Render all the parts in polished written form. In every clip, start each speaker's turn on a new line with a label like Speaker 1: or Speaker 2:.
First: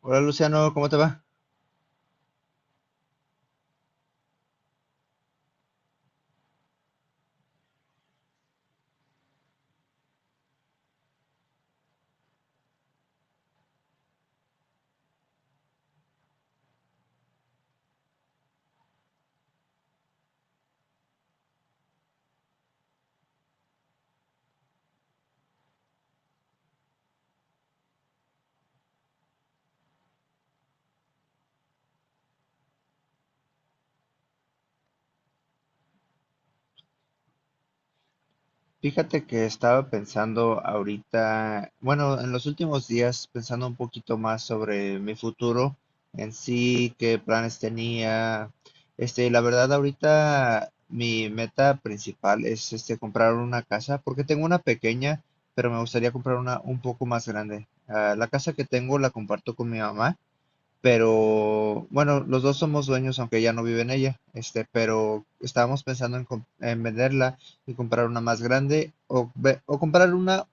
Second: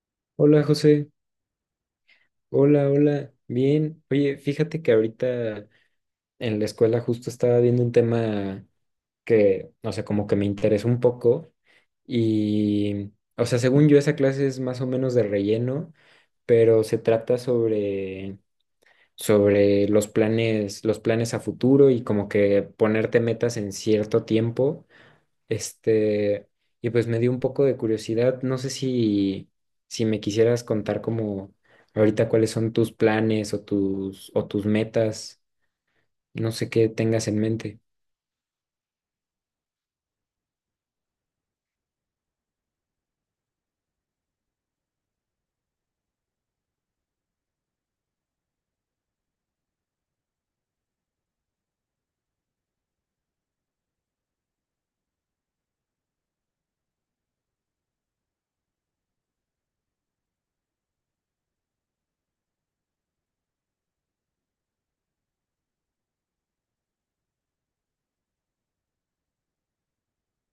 Speaker 1: Hola
Speaker 2: Hola
Speaker 1: Luciano, ¿cómo te
Speaker 2: José,
Speaker 1: va?
Speaker 2: hola, hola, bien. Oye, fíjate que ahorita en la escuela justo estaba viendo un tema que, o sea, como que me interesó un poco y, o sea, según yo esa clase es más o menos de relleno, pero se trata sobre los planes a futuro y como que ponerte metas en cierto tiempo este, y pues me dio un poco de curiosidad. No sé si me quisieras contar como ahorita cuáles son tus planes o tus metas. No sé qué tengas en mente.
Speaker 1: Fíjate que estaba pensando ahorita, bueno, en los últimos días pensando un poquito más sobre mi futuro en sí, qué planes tenía. Este, la verdad ahorita mi meta principal es este comprar una casa porque tengo una pequeña, pero me gustaría comprar una un poco más grande. Ah, la casa que tengo la comparto con mi mamá. Pero bueno, los dos somos dueños, aunque ya no vive en ella, este, pero estábamos pensando en venderla y comprar una más grande o comprar una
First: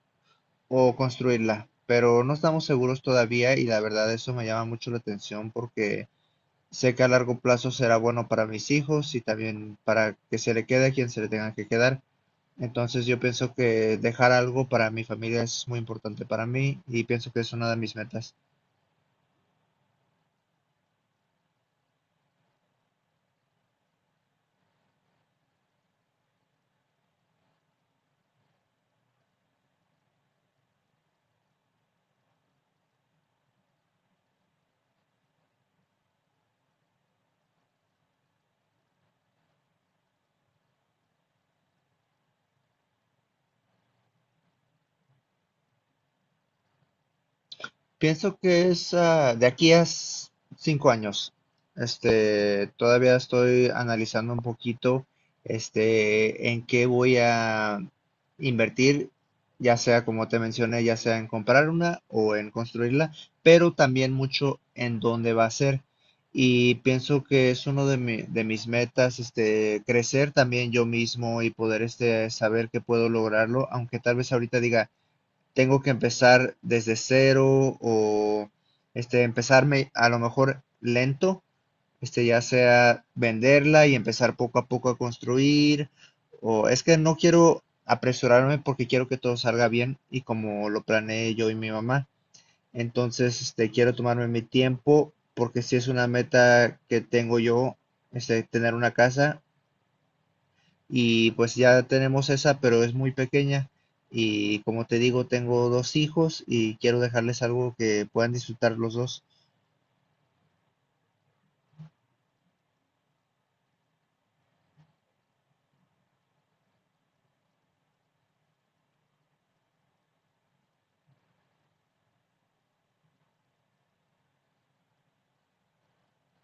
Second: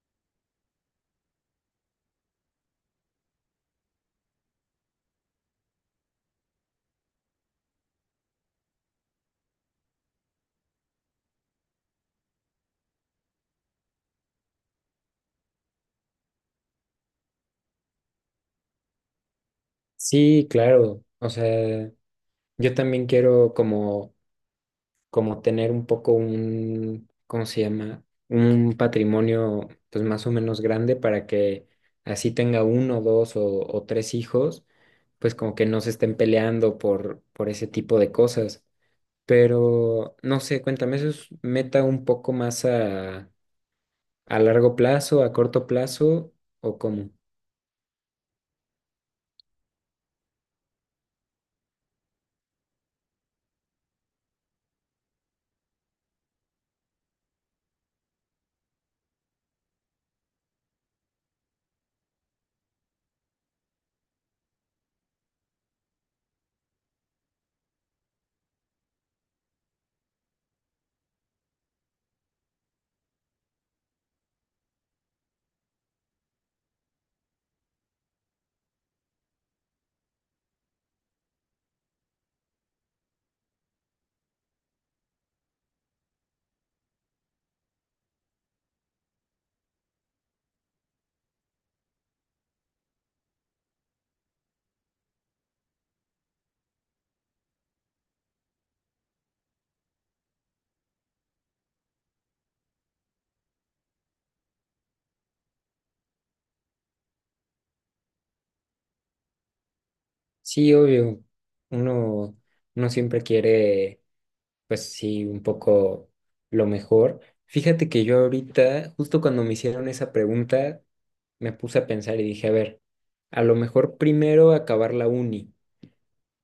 Speaker 1: o construirla, pero no estamos seguros todavía y la verdad eso me llama mucho la atención porque sé que a largo plazo será bueno para mis hijos y también para que se le quede a quien se le tenga que quedar. Entonces yo pienso que dejar algo para mi familia es muy importante para mí y pienso que es una de mis metas.
Speaker 2: Sí, claro. O sea, yo también quiero como tener un poco un, ¿cómo se llama? Un patrimonio pues más o menos grande para que así tenga uno, dos o tres hijos, pues como que no se estén peleando por ese tipo de cosas. Pero no sé, cuéntame, ¿eso es meta un poco más a largo plazo, a corto plazo o cómo?
Speaker 1: Pienso que es de aquí a 5 años. Este, todavía estoy analizando un poquito, este, en qué voy a invertir, ya sea como te mencioné, ya sea en comprar una o en construirla, pero también mucho en dónde va a ser. Y pienso que es uno de de mis metas, este, crecer también yo mismo y poder, este, saber que puedo lograrlo, aunque tal vez ahorita diga tengo que empezar desde cero o este, empezarme a lo mejor lento, este, ya sea venderla y empezar poco a poco a construir, o es que no quiero apresurarme porque quiero que todo salga bien y como lo planeé yo y mi mamá. Entonces, este, quiero tomarme mi tiempo porque si es una meta que tengo yo, este, tener una casa y pues ya tenemos esa, pero es muy pequeña. Y como te digo, tengo dos hijos y quiero dejarles algo que puedan disfrutar los dos.
Speaker 2: Sí, obvio, uno, uno siempre quiere, pues sí, un poco lo mejor. Fíjate que yo ahorita, justo cuando me hicieron esa pregunta, me puse a pensar y dije, a ver, a lo mejor primero acabar la uni,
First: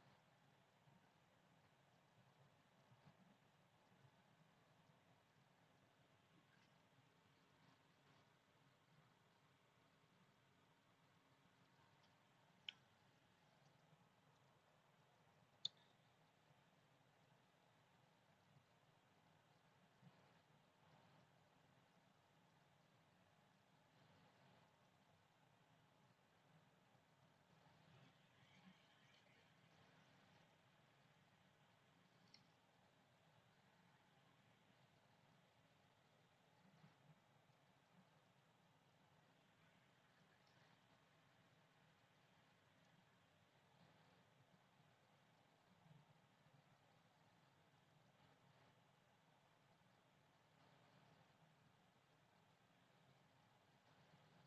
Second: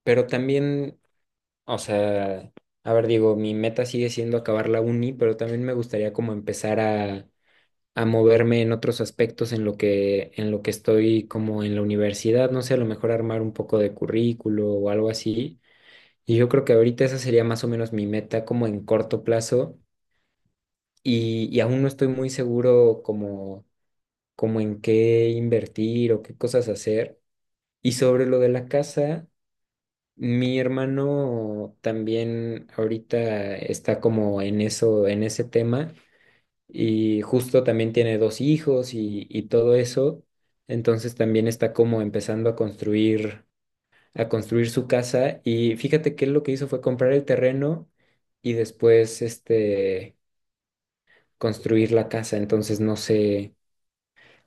Speaker 2: pero también, o sea, a ver, digo, mi meta sigue siendo acabar la uni, pero también me gustaría como empezar a moverme en otros aspectos en lo que estoy como en la universidad, no sé, a lo mejor armar un poco de currículo o algo así. Y yo creo que ahorita esa sería más o menos mi meta como en corto plazo y aún no estoy muy seguro como en qué invertir o qué cosas hacer. Y sobre lo de la casa, mi hermano también ahorita está como en eso, en ese tema. Y justo también tiene dos hijos y todo eso. Entonces también está como empezando a construir su casa. Y fíjate que él lo que hizo fue comprar el terreno y después construir la casa. Entonces no sé,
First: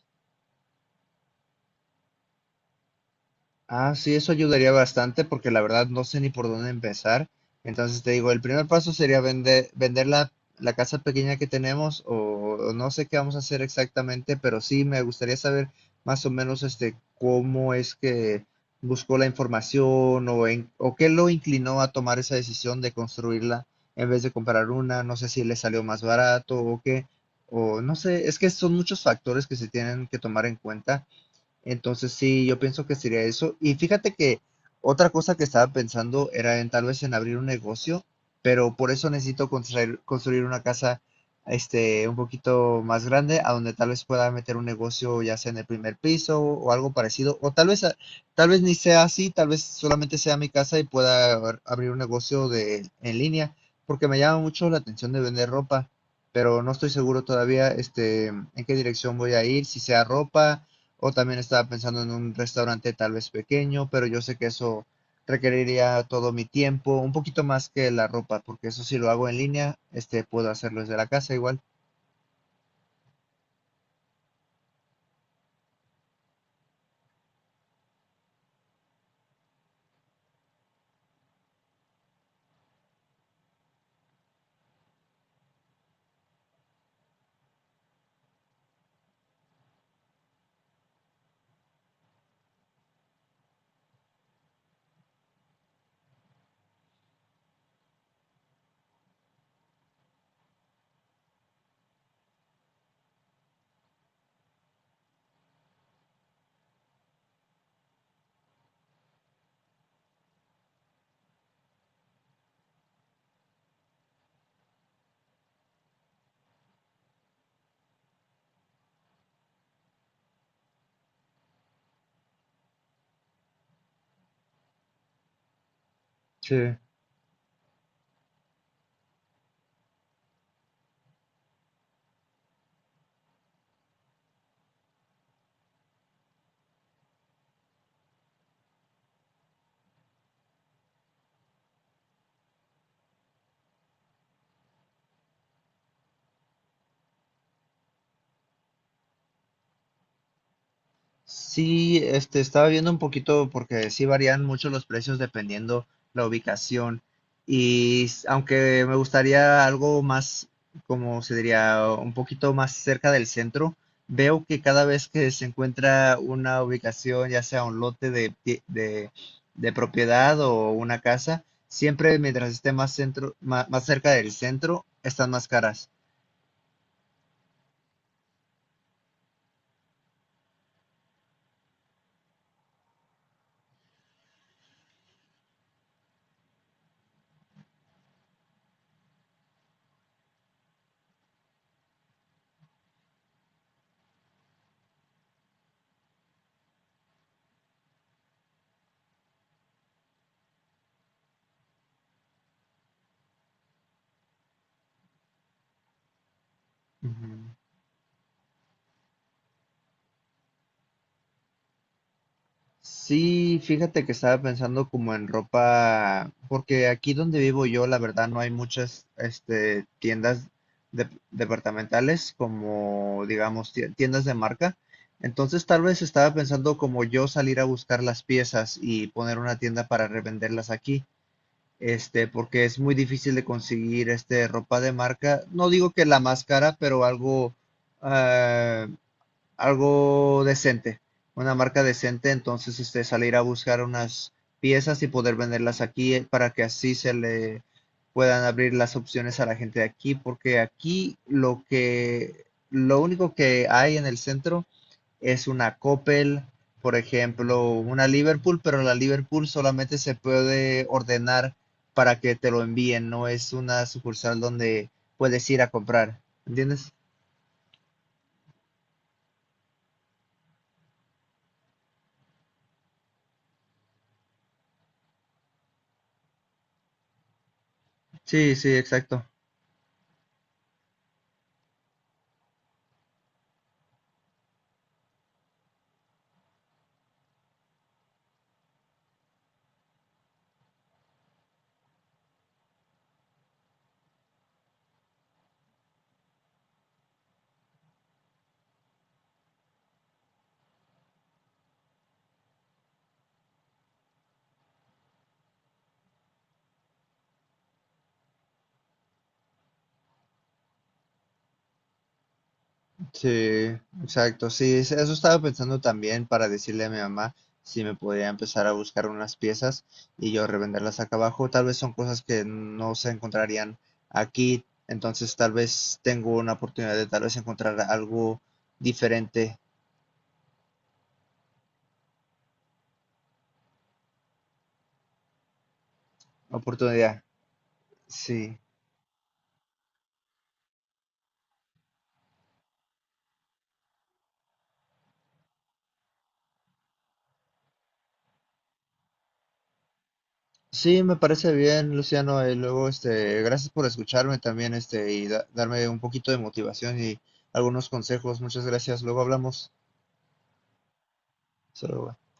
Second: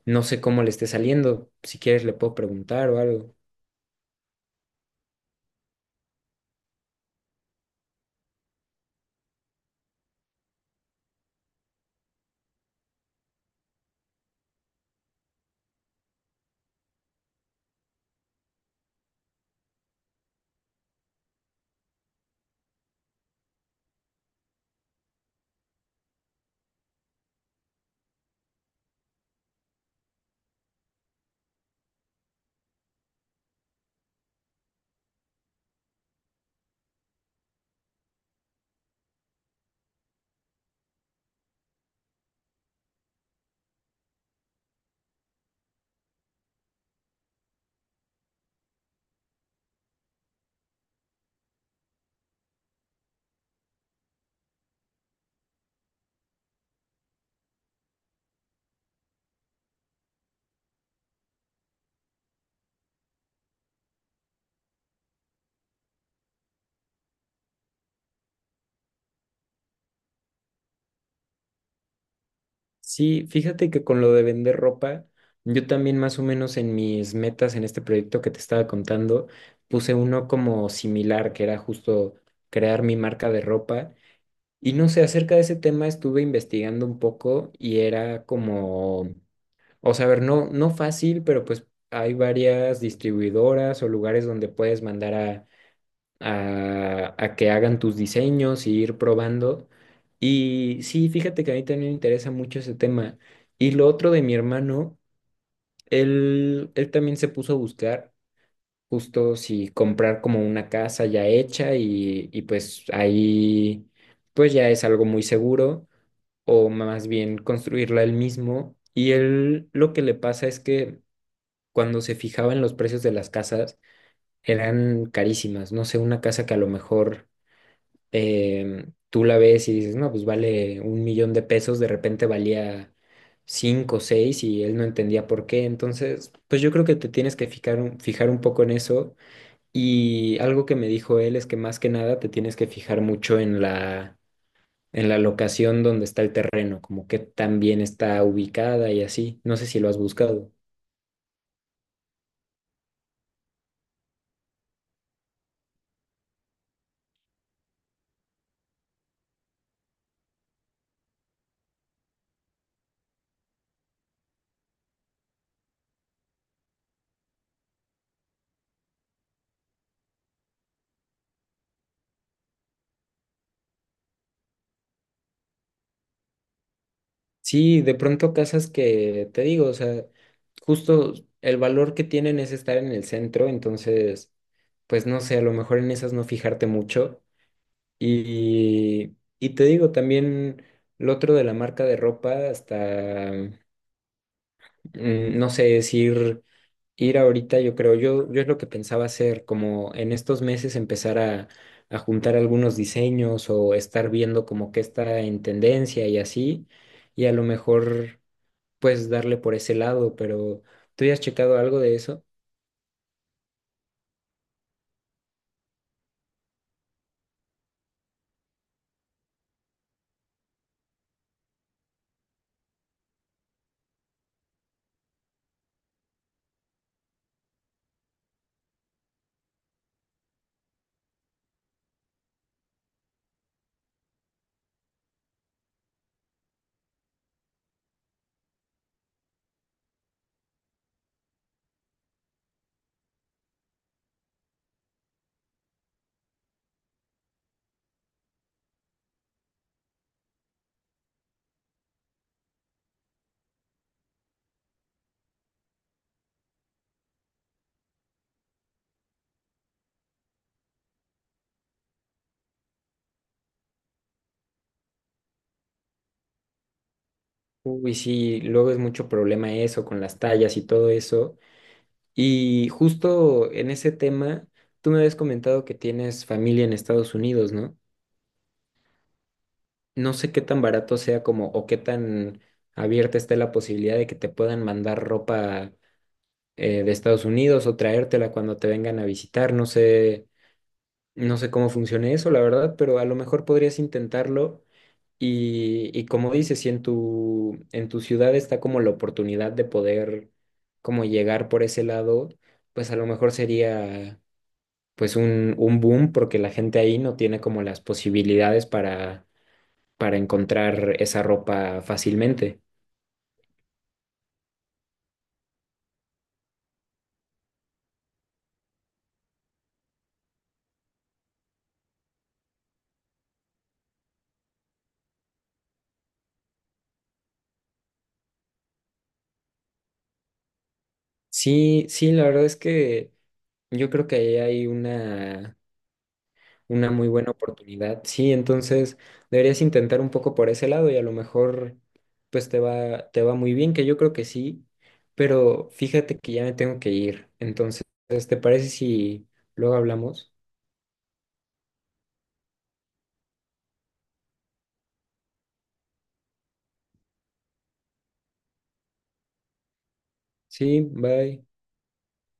Speaker 2: no sé cómo le esté saliendo. Si quieres le puedo preguntar o algo.
Speaker 1: Ah, sí, eso ayudaría bastante porque la verdad no sé ni por dónde empezar. Entonces te digo, el primer paso sería vender, vender la casa pequeña que tenemos o no sé qué vamos a hacer exactamente, pero sí me gustaría saber más o menos este cómo es que buscó la información o qué lo inclinó a tomar esa decisión de construirla en vez de comprar una. No sé si le salió más barato o qué, o no sé, es que son muchos factores que se tienen que tomar en cuenta entonces sí, yo pienso que sería eso. Y fíjate que otra cosa que estaba pensando era en tal vez en abrir un negocio, pero por eso necesito construir, construir una casa este un poquito más grande a donde tal vez pueda meter un negocio ya sea en el primer piso o algo parecido o tal vez ni sea así, tal vez solamente sea mi casa y pueda abrir un negocio de en línea, porque me llama mucho la atención de vender ropa, pero no estoy seguro todavía este en qué dirección voy a ir, si sea ropa o también estaba pensando en un restaurante tal vez pequeño, pero yo sé que eso requeriría todo mi tiempo, un poquito más que la ropa, porque eso si lo hago en línea, este, puedo hacerlo desde la casa igual.
Speaker 2: Sí, fíjate que con lo de vender ropa, yo también más o menos en mis metas en este proyecto que te estaba contando, puse uno como similar, que era justo crear mi marca de ropa. Y no sé, acerca de ese tema estuve investigando un poco y era como, o sea, a ver, no, no fácil, pero pues hay varias distribuidoras o lugares donde puedes mandar a que hagan tus diseños y ir probando. Y sí, fíjate que a mí también me interesa mucho ese tema. Y lo otro de mi hermano, él también se puso a buscar justo si comprar como una casa ya hecha y pues ahí pues ya es algo muy seguro o más bien construirla él mismo. Y él lo que le pasa es que cuando se fijaba en los precios de las casas eran carísimas. No sé, una casa que a lo
Speaker 1: Sí.
Speaker 2: mejor tú la ves y dices, no, pues vale un millón de pesos, de repente valía cinco o seis y él no entendía por qué. Entonces, pues yo creo que te tienes que fijar un poco en eso. Y algo que me dijo él es que más que nada te tienes que fijar mucho en la locación donde está el terreno, como que tan bien está ubicada y así. No sé si lo has buscado.
Speaker 1: Sí, este, estaba viendo un poquito porque sí varían mucho los precios dependiendo la ubicación. Y aunque me gustaría algo más, como se diría, un poquito más cerca del centro, veo que cada vez que se encuentra una ubicación, ya sea un lote de propiedad o una casa, siempre mientras esté más centro, más, cerca del centro, están más caras.
Speaker 2: Sí, de pronto casas que, te digo, o sea, justo el valor que tienen es estar en el centro, entonces, pues no sé, a lo mejor en esas no fijarte mucho. Y te digo, también lo otro de la marca de ropa, hasta, no sé, decir ir ahorita, yo creo, yo es lo que pensaba hacer, como en estos meses empezar a juntar algunos diseños o estar viendo como qué está en tendencia y así, y a lo
Speaker 1: Ujú.
Speaker 2: mejor puedes darle por ese lado, pero ¿tú ya has checado algo de eso?
Speaker 1: Sí, fíjate que estaba pensando como en ropa, porque aquí donde vivo yo, la verdad, no hay muchas, este, tiendas departamentales como, digamos, tiendas de marca. Entonces, tal vez estaba pensando como yo salir a buscar las piezas y poner una tienda para revenderlas aquí, este, porque es muy difícil de conseguir, este, ropa de marca. No digo que la más cara, pero ah, algo decente, una marca decente, entonces este, salir a buscar unas piezas y poder venderlas aquí, para que así se le puedan abrir las opciones a la gente de aquí, porque aquí lo único que hay en el centro es una Coppel, por ejemplo, una Liverpool, pero la Liverpool solamente se puede ordenar para que te lo envíen, no es una sucursal donde puedes ir a comprar, ¿entiendes?
Speaker 2: Uy, sí, luego es mucho problema eso con las tallas y todo eso. Y justo en ese tema, tú me habías comentado que tienes familia en Estados Unidos, ¿no?
Speaker 1: Sí, sí, exacto.
Speaker 2: No sé qué tan barato sea como o qué tan abierta esté la posibilidad de que te puedan mandar ropa de Estados Unidos o traértela cuando te vengan a visitar. No sé cómo funcione eso, la verdad, pero a lo mejor podrías intentarlo. Y como dices, si en tu ciudad está como la oportunidad de poder como llegar por ese lado, pues a lo mejor sería pues un boom porque la gente ahí no tiene como las posibilidades para encontrar esa ropa fácilmente.
Speaker 1: Sí, exacto. Sí, eso estaba pensando también para decirle a mi mamá si me podía empezar a buscar unas piezas y yo revenderlas acá abajo. Tal vez son cosas que no se encontrarían aquí, entonces tal vez tengo una oportunidad de tal vez encontrar algo diferente.
Speaker 2: Sí, sí, la verdad es que yo creo que ahí hay una muy
Speaker 1: Oportunidad.
Speaker 2: buena oportunidad. Sí,
Speaker 1: Sí.
Speaker 2: entonces deberías intentar un poco por ese lado y a lo mejor pues te va muy bien, que yo creo que sí, pero fíjate que ya me tengo que ir. Entonces, ¿te parece si luego hablamos?
Speaker 1: Sí, me parece bien, Luciano. Y luego, este, gracias por escucharme también, este, y darme un poquito de motivación y algunos consejos. Muchas gracias. Luego hablamos.
Speaker 2: Sí, bye.
Speaker 1: Solo